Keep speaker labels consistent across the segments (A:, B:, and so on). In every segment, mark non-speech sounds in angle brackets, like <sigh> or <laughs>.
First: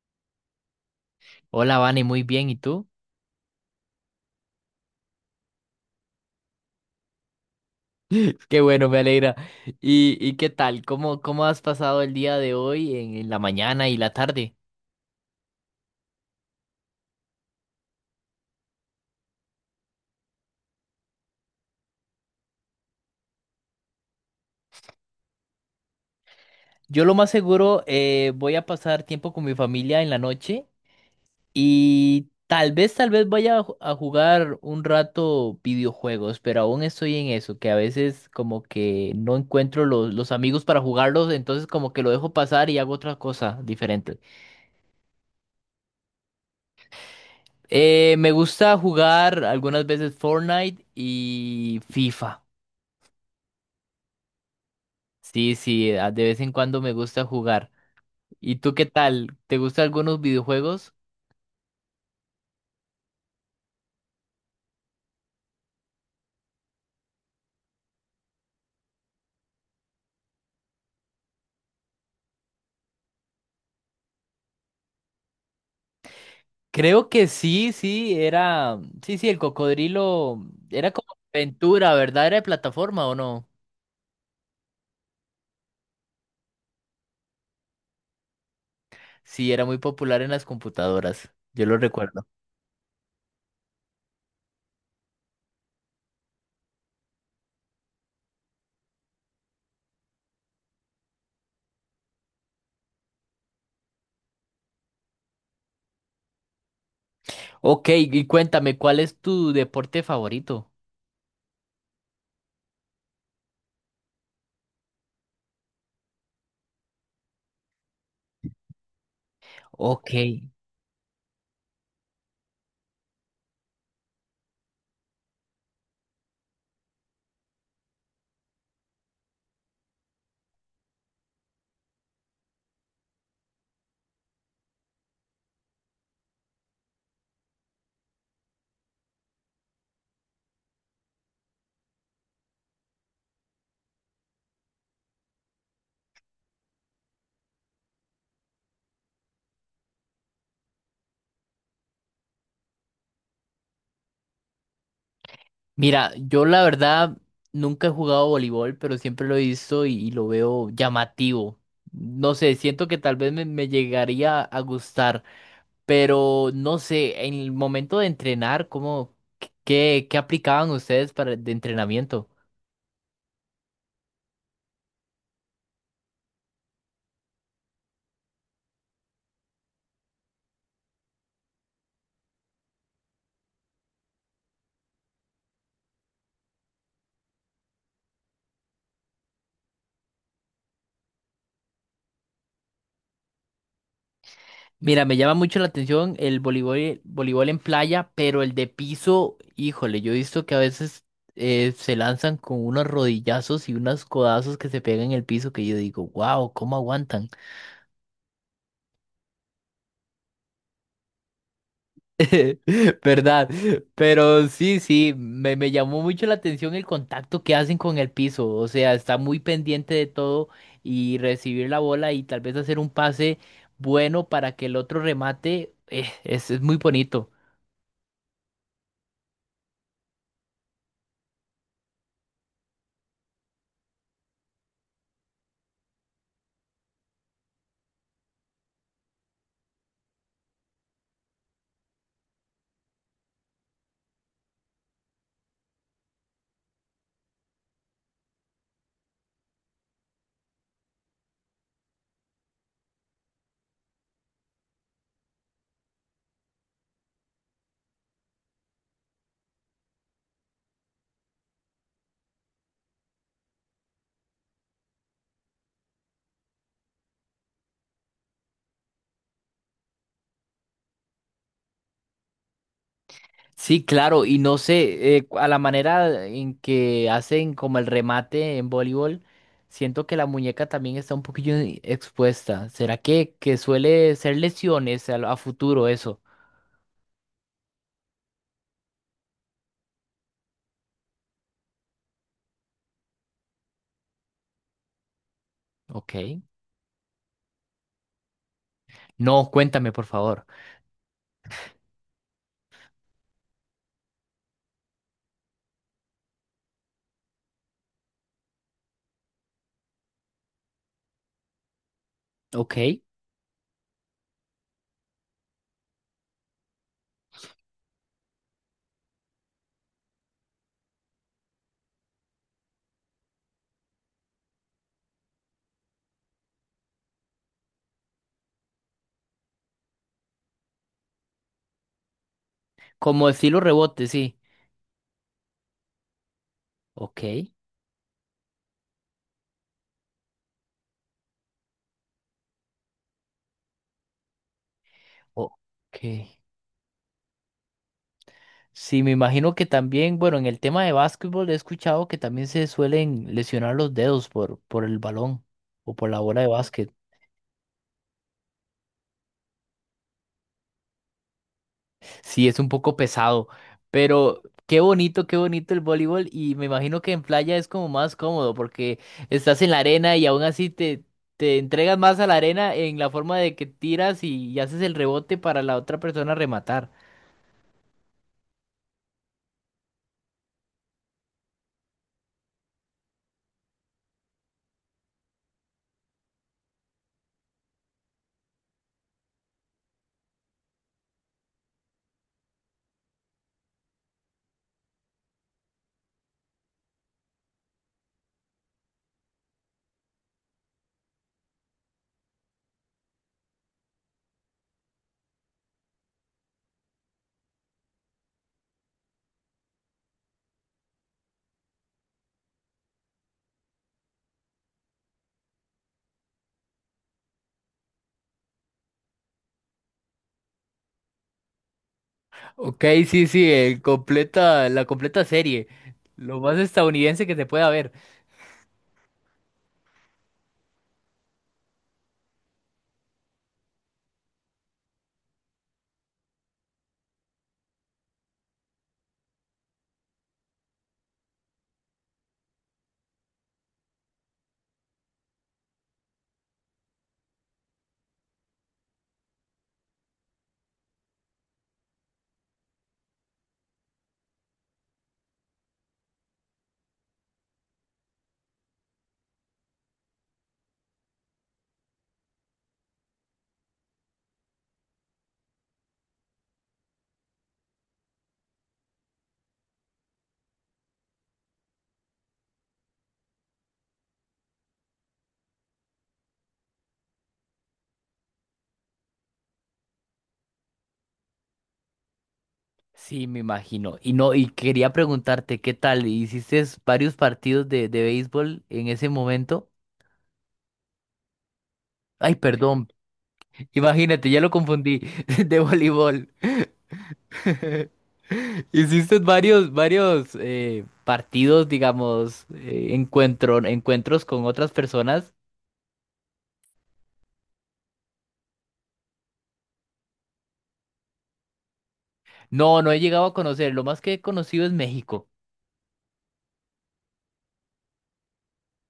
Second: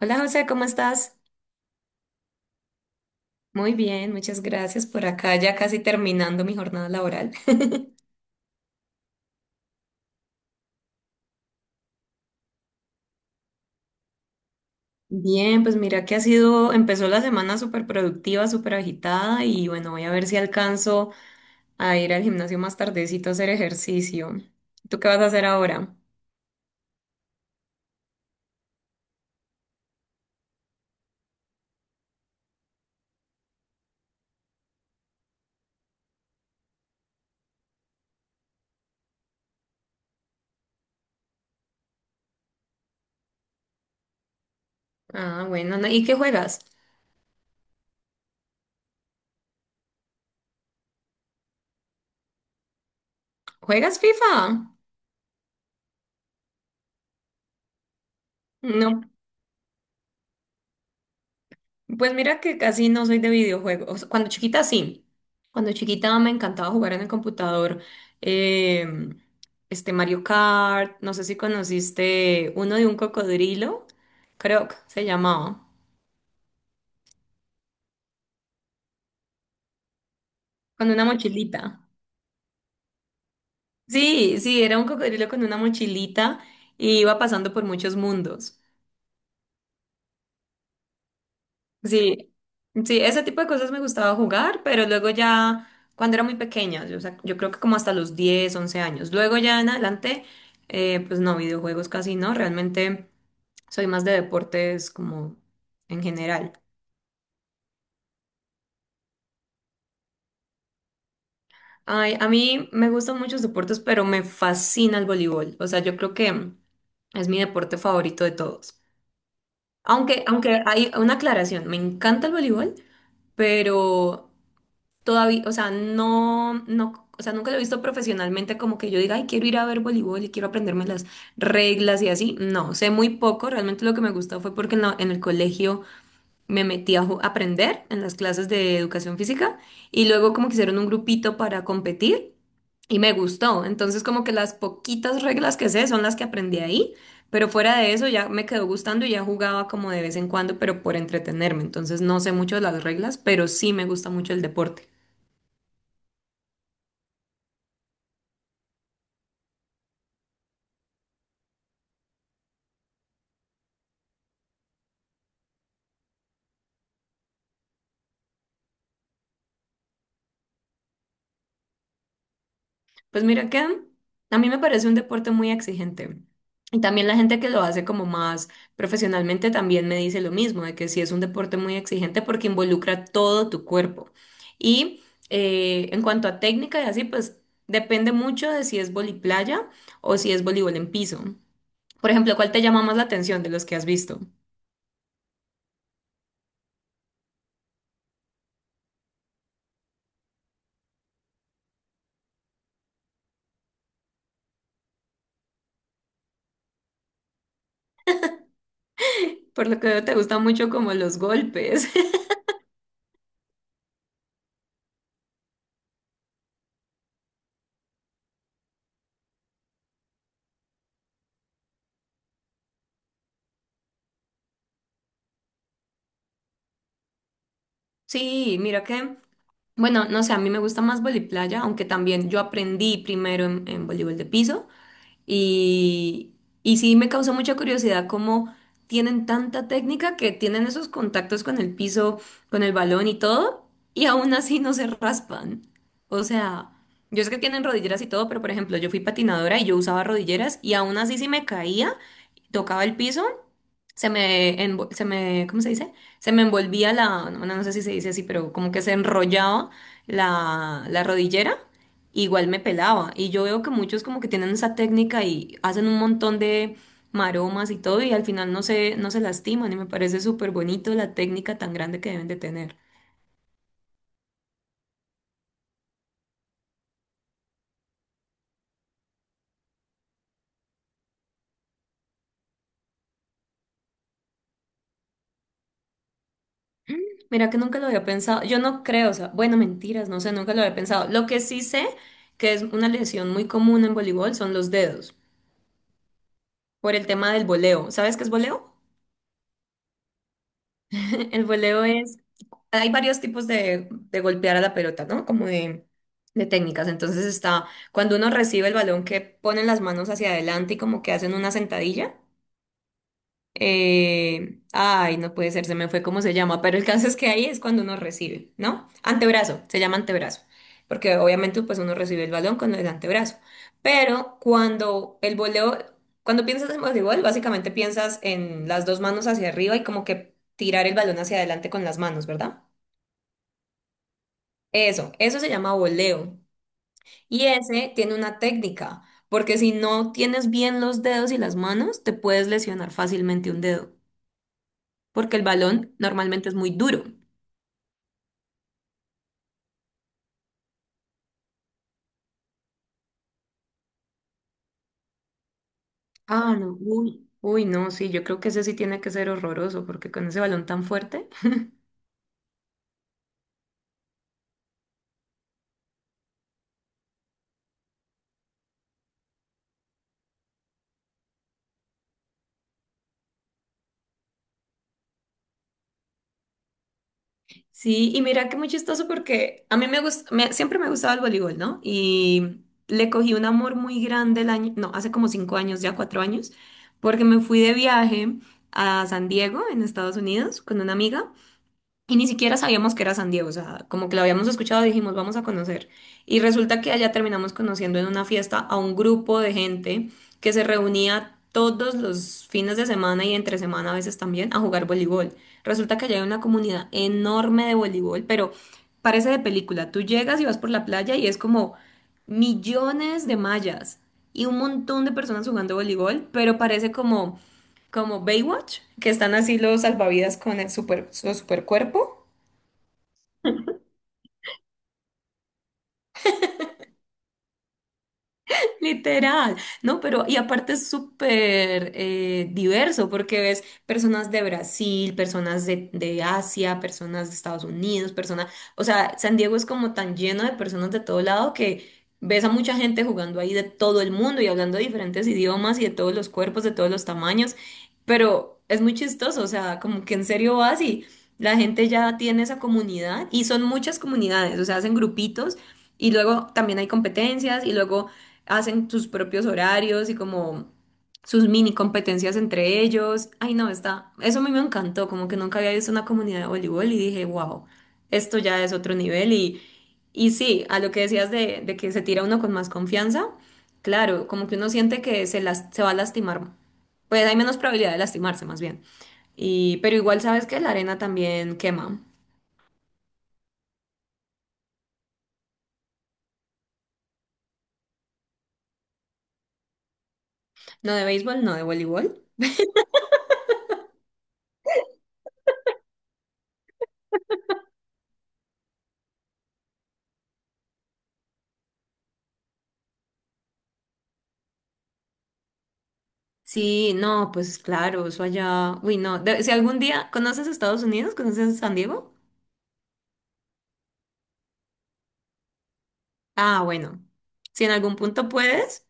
A: Hola José, ¿cómo estás?
B: Hola, Vane, muy bien, ¿y tú?
A: Muy bien, muchas gracias por acá, ya casi terminando mi jornada laboral. <laughs>
B: <laughs> Qué bueno, me alegra. ¿Y qué tal? ¿Cómo has pasado el día de hoy en la mañana y la tarde?
A: Bien, pues mira que empezó la semana súper productiva, súper agitada y bueno, voy a ver si alcanzo a ir al gimnasio más tardecito a hacer ejercicio. ¿Tú qué vas a hacer ahora?
B: Yo lo más seguro voy a pasar tiempo con mi familia en la noche y tal vez vaya a jugar un rato videojuegos, pero aún estoy en eso, que a veces como que no encuentro los amigos para jugarlos, entonces como que lo dejo pasar y hago otra cosa diferente.
A: Ah, bueno, ¿y qué juegas?
B: Me gusta jugar algunas veces Fortnite y FIFA.
A: ¿Juegas FIFA?
B: Sí, sí, de vez en cuando me gusta jugar. ¿Y tú qué
A: No.
B: tal? ¿Te gustan algunos videojuegos?
A: Pues mira que casi no soy de videojuegos. Cuando chiquita sí. Cuando chiquita me encantaba jugar en el computador. eh, este Mario Kart, no sé si conociste uno de un cocodrilo, creo que se llamaba,
B: Creo que sí, sí, era... Sí, sí, el cocodrilo era
A: con una
B: como
A: mochilita.
B: aventura, ¿verdad? ¿Era de plataforma o no?
A: Sí, sí, era un cocodrilo con una mochilita y iba pasando por muchos mundos.
B: Sí, era muy popular en las computadoras. Yo lo recuerdo.
A: Sí, sí, ese tipo de cosas me gustaba jugar, pero luego ya, cuando era muy pequeña, yo, o sea, yo creo que como hasta los 10, 11 años. Luego ya en adelante, pues no, videojuegos casi no, realmente soy más de deportes como en general.
B: Ok, y cuéntame, ¿cuál es tu deporte favorito?
A: Ay, a mí me gustan muchos deportes, pero me fascina el voleibol. O sea, yo creo que es mi deporte favorito de todos.
B: Ok.
A: Aunque hay una aclaración, me encanta el voleibol, pero todavía, o sea, no, no, o sea, nunca lo he visto profesionalmente como que yo diga, ay, quiero ir a ver voleibol y quiero aprenderme las reglas y así. No, sé muy poco. Realmente lo que me gustó fue porque en el colegio me metí a aprender en las clases de educación física y luego como que hicieron un grupito para competir. Y me gustó. Entonces, como que las poquitas reglas que sé son las que aprendí ahí, pero fuera de eso ya me quedó gustando y ya jugaba como de vez en cuando, pero por entretenerme. Entonces, no sé mucho de las reglas, pero sí me gusta mucho el deporte.
B: Mira, yo la verdad nunca he jugado voleibol, pero siempre lo he visto y lo veo llamativo. No sé, siento que tal vez me llegaría a gustar, pero no sé, en el momento de entrenar, ¿cómo, qué aplicaban ustedes para de entrenamiento?
A: Pues mira que a mí me parece un deporte muy exigente. Y también la gente que lo hace como más profesionalmente también me dice lo mismo, de que sí es un deporte muy exigente porque involucra todo tu cuerpo. Y en cuanto a técnica y así, pues depende mucho de si es voliplaya o si es voleibol en piso. Por ejemplo, ¿cuál te llama más la atención de los que has visto?
B: Mira, me llama mucho la atención el voleibol, voleibol en playa, pero el de piso, híjole, yo he visto que a veces se lanzan con unos rodillazos y unos codazos que se pegan en el piso que yo digo, wow, ¿cómo aguantan?
A: Por lo que veo, te gustan mucho como los golpes. <laughs>
B: <laughs> ¿Verdad? Pero sí, sí, me llamó mucho la atención el contacto que hacen con el piso. O sea, está muy pendiente de todo y recibir la bola y tal vez hacer un pase bueno para que el otro remate. Es muy bonito.
A: Sí, mira que bueno, no sé, a mí me gusta más playa, aunque también yo aprendí primero en voleibol de piso y, y sí me causó mucha curiosidad cómo tienen tanta técnica que tienen esos contactos con el piso, con el balón y todo, y aún así no se raspan. O sea, yo sé que tienen rodilleras y todo, pero por ejemplo, yo fui patinadora y yo usaba rodilleras y aún así si me caía, tocaba el piso se me, ¿cómo se dice? Se me envolvía la, no, no sé si se dice así, pero como que se enrollaba la rodillera, igual me pelaba. Y yo veo que muchos como que tienen esa técnica y hacen un montón de maromas y todo, y al final no se lastiman, y me parece súper bonito la técnica tan grande que deben de tener.
B: Sí, claro, y no sé, a la manera en que hacen como el remate en voleibol, siento que la muñeca también está un poquillo expuesta. ¿Será que suele ser lesiones a futuro eso?
A: Mira que nunca lo había pensado, yo no creo, o sea, bueno, mentiras, no sé, nunca lo había pensado. Lo que sí sé que es una lesión muy común en voleibol son los dedos,
B: Ok.
A: por el tema del voleo. ¿Sabes qué es voleo?
B: No, cuéntame, por favor.
A: <laughs> El voleo es, hay varios tipos de golpear a la pelota, ¿no? Como de técnicas. Entonces está cuando uno recibe el balón que ponen las manos hacia adelante y como que hacen una sentadilla.
B: Ok.
A: Ay, no puede ser, se me fue cómo se llama, pero el caso es que ahí es cuando uno recibe, ¿no? Antebrazo, se llama antebrazo, porque obviamente pues uno recibe el balón con el antebrazo, pero cuando el voleo, cuando piensas en voleibol, básicamente piensas en las dos manos hacia arriba y como que tirar el balón hacia adelante con las manos, ¿verdad?
B: Como estilo rebote, sí.
A: Eso se llama voleo y
B: Ok.
A: ese tiene una técnica, porque si no tienes bien los dedos y las manos, te puedes lesionar fácilmente un dedo, porque el
B: Ok.
A: balón normalmente es muy duro.
B: Sí, me imagino que también, bueno, en el tema de básquetbol he escuchado que también se suelen lesionar los dedos por el balón o por la bola de
A: Ah, no,
B: básquet.
A: uy, uy, no, sí, yo creo que ese sí tiene que ser horroroso, porque con ese balón tan fuerte. <laughs>
B: Sí, es un poco pesado, pero qué bonito el voleibol y me imagino que en playa es como más cómodo porque estás en la arena y aún así te entregas más a la arena en la forma de que tiras y haces el rebote para la otra persona rematar.
A: Sí, y mira que muy chistoso porque a mí me gusta, siempre me ha gustado el voleibol, ¿no? Y le cogí un amor muy grande el año, no, hace como 5 años, ya 4 años, porque me fui de viaje a San Diego, en Estados Unidos, con una amiga. Y ni siquiera sabíamos que era San Diego, o sea, como que lo habíamos escuchado, dijimos, vamos a conocer. Y resulta que allá terminamos conociendo en una fiesta a un grupo de gente que se reunía todos los fines de semana y entre semana a veces también a jugar voleibol. Resulta que allá hay una comunidad enorme de voleibol, pero parece de película. Tú llegas y vas por la playa y es como millones de mallas y un montón de personas jugando voleibol, pero parece como, como Baywatch, que están así los salvavidas con el su super cuerpo.
B: Ok, sí, sí, el completa, la completa serie. Lo más estadounidense que se pueda ver.
A: <laughs> Literal, ¿no? Pero y aparte es súper diverso porque ves personas de Brasil, personas de Asia, personas de Estados Unidos, personas, o sea, San Diego es como tan lleno de personas de todo lado que ves a mucha gente jugando ahí de todo el mundo y hablando de diferentes idiomas y de todos los cuerpos, de todos los tamaños, pero es muy chistoso, o sea, como que en serio vas y la gente ya tiene esa comunidad y son muchas comunidades, o sea, hacen grupitos. Y luego también hay competencias y luego hacen sus propios horarios y como sus mini competencias entre ellos. Ay, no, está, eso a mí me encantó, como que nunca había visto una comunidad de voleibol y dije, wow, esto ya es otro nivel y sí, a lo que decías de que se tira uno con más confianza, claro, como que uno siente que se, las, se va a lastimar, pues hay menos probabilidad de lastimarse más bien. Y, pero igual sabes que la arena también quema.
B: Sí, me imagino. Y no, y quería preguntarte, ¿qué tal? ¿Hiciste varios partidos de béisbol en ese momento?
A: No de béisbol, no de voleibol.
B: Ay, perdón. Imagínate, ya lo confundí. <laughs> De voleibol. <laughs> ¿Hiciste varios partidos, digamos, encuentro, encuentros con otras personas?
A: Sí, no, pues claro, eso allá. Uy, no. Si algún día conoces Estados Unidos, conoces San Diego.
B: No, no he llegado a conocer. Lo más que he conocido es México.
A: Ah, bueno. Si en algún punto puedes,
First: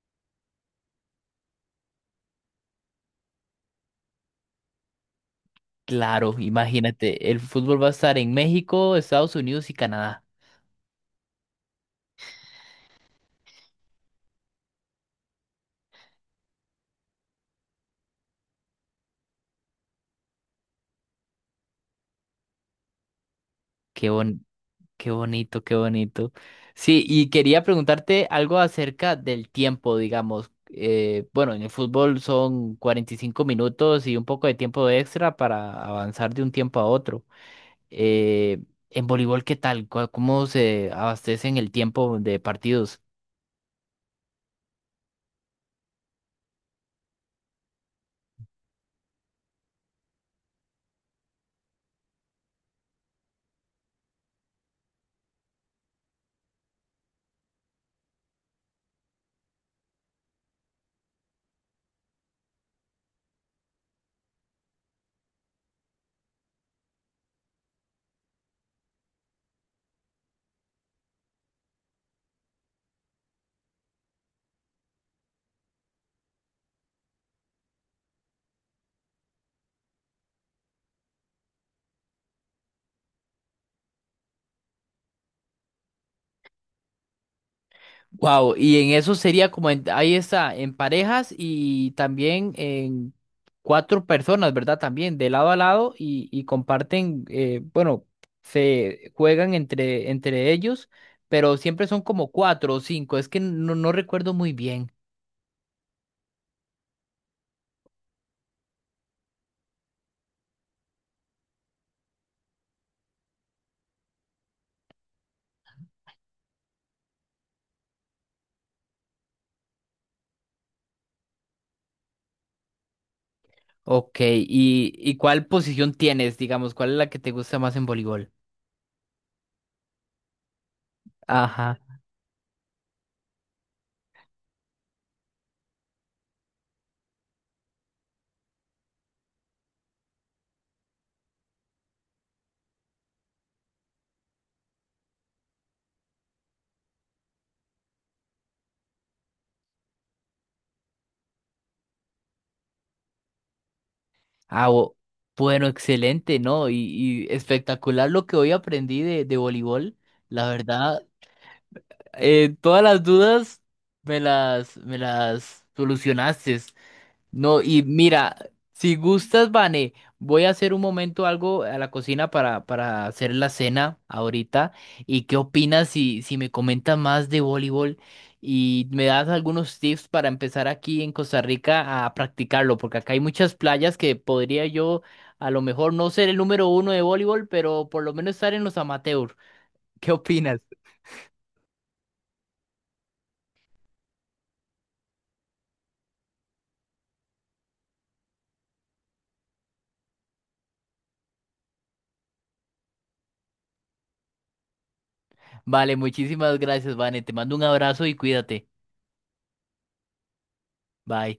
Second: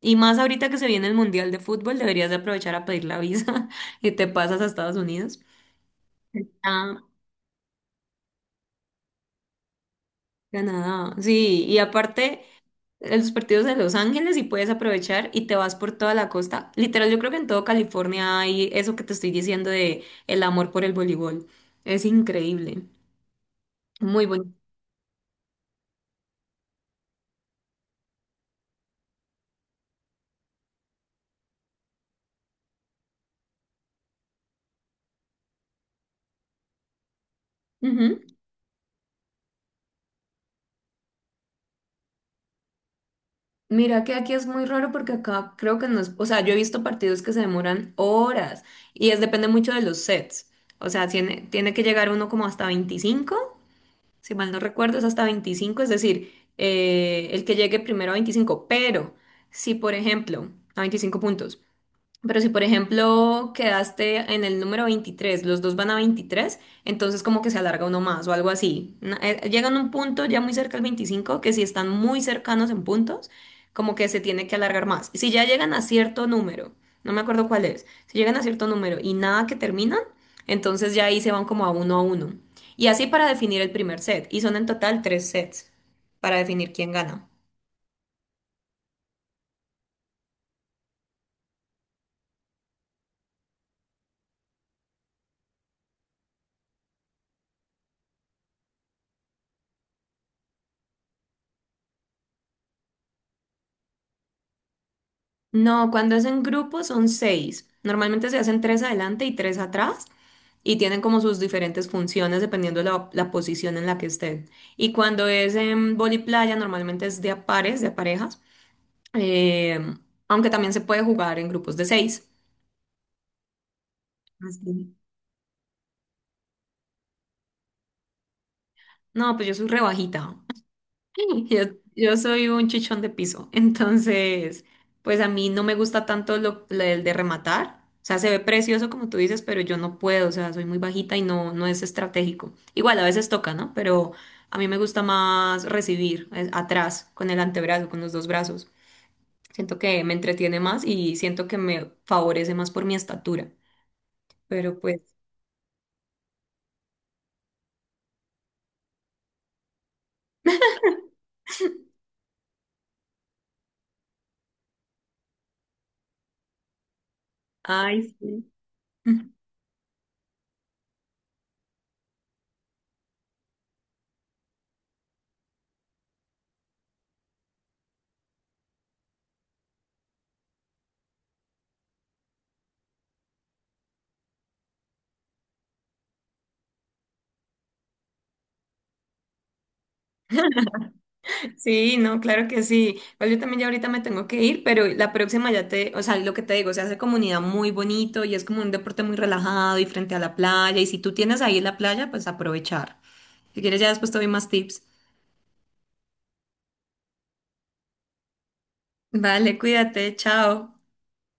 A: y más ahorita que se viene el Mundial de Fútbol, deberías de aprovechar a pedir la visa <laughs> y te pasas a Estados Unidos.
B: Claro,
A: Ah,
B: imagínate, el fútbol va a estar en México, Estados Unidos y Canadá.
A: Canadá. Sí, y aparte, los partidos de Los Ángeles y puedes aprovechar y te vas por toda la costa. Literal, yo creo que en todo California hay eso que te estoy diciendo de el amor por el voleibol. Es increíble.
B: Qué
A: Muy
B: bon-
A: bonito.
B: qué bonito, qué bonito. Sí, y quería preguntarte algo acerca del tiempo, digamos. Bueno, en el fútbol son 45 minutos y un poco de tiempo extra para avanzar de un tiempo a otro. Eh, en voleibol, ¿qué tal? ¿Cómo se abastecen el tiempo de partidos?
A: Mira que aquí es muy raro porque acá creo que no es, o sea, yo he visto partidos que se demoran horas y es depende mucho de los sets. O sea, tiene que llegar uno como hasta 25, si mal no recuerdo, es hasta 25, es decir, el que llegue primero a 25. Pero si por ejemplo, a 25 puntos, pero si, por ejemplo, quedaste en el número 23, los dos van a 23, entonces como que se alarga uno más o algo así. Llegan a un punto ya muy cerca al 25 que si están muy cercanos en puntos, como que se tiene que alargar más. Si ya llegan a cierto número, no me acuerdo cuál es, si llegan a cierto número y nada que terminan, entonces ya ahí se van como a uno a uno. Y así para definir el primer set. Y son en total tres sets para definir quién gana.
B: Wow, y en eso sería como, ahí está, en parejas y también en cuatro personas, ¿verdad? También de lado a lado y comparten, bueno, se juegan entre ellos, pero siempre son como cuatro o cinco, es que no recuerdo muy bien.
A: No, cuando es en grupo son seis. Normalmente se hacen tres adelante y tres atrás y tienen como sus diferentes funciones dependiendo la posición en la que estén. Y cuando es en vóley playa normalmente es de a pares, de a parejas, eh, aunque también se puede jugar en grupos de seis.
B: Ok, ¿y,
A: Así.
B: y cuál posición tienes, digamos? ¿Cuál es la que te gusta más en voleibol?
A: No, pues yo soy rebajita. <laughs> Yo,
B: Ajá.
A: yo soy un chichón de piso, entonces, pues a mí no me gusta tanto lo del de rematar. O sea, se ve precioso como tú dices, pero yo no puedo, o sea, soy muy bajita y no, no es estratégico. Igual a veces toca, ¿no? Pero a mí me gusta más recibir atrás, con el antebrazo, con los dos brazos. Siento que me entretiene más y siento que me favorece más por mi estatura.
B: Ah,
A: Pero
B: o-
A: pues,
B: bueno, excelente, ¿no? Y espectacular lo que hoy aprendí de voleibol. La verdad. Todas las dudas me las solucionaste. No, y
A: ay,
B: mira,
A: sí.
B: si gustas, Vane, voy a hacer un momento algo a la cocina para hacer la cena ahorita. ¿Y qué opinas si me comentas más de voleibol y me das algunos tips para empezar aquí en Costa Rica a practicarlo? Porque acá hay muchas playas que podría yo a lo mejor no ser el número uno de voleibol, pero por lo menos estar en los amateurs. ¿Qué opinas?
A: Sí, no, claro que sí. Igual yo también ya ahorita me tengo que ir, pero la próxima ya te, o sea, lo que te digo, se hace comunidad muy bonito y es como un deporte muy relajado y frente a la playa. Y si tú tienes ahí la playa, pues aprovechar. Si quieres, ya después te doy más tips.
B: Vale, muchísimas gracias, Vane. Te mando un abrazo y cuídate.
A: Vale, cuídate, chao.
B: Bye.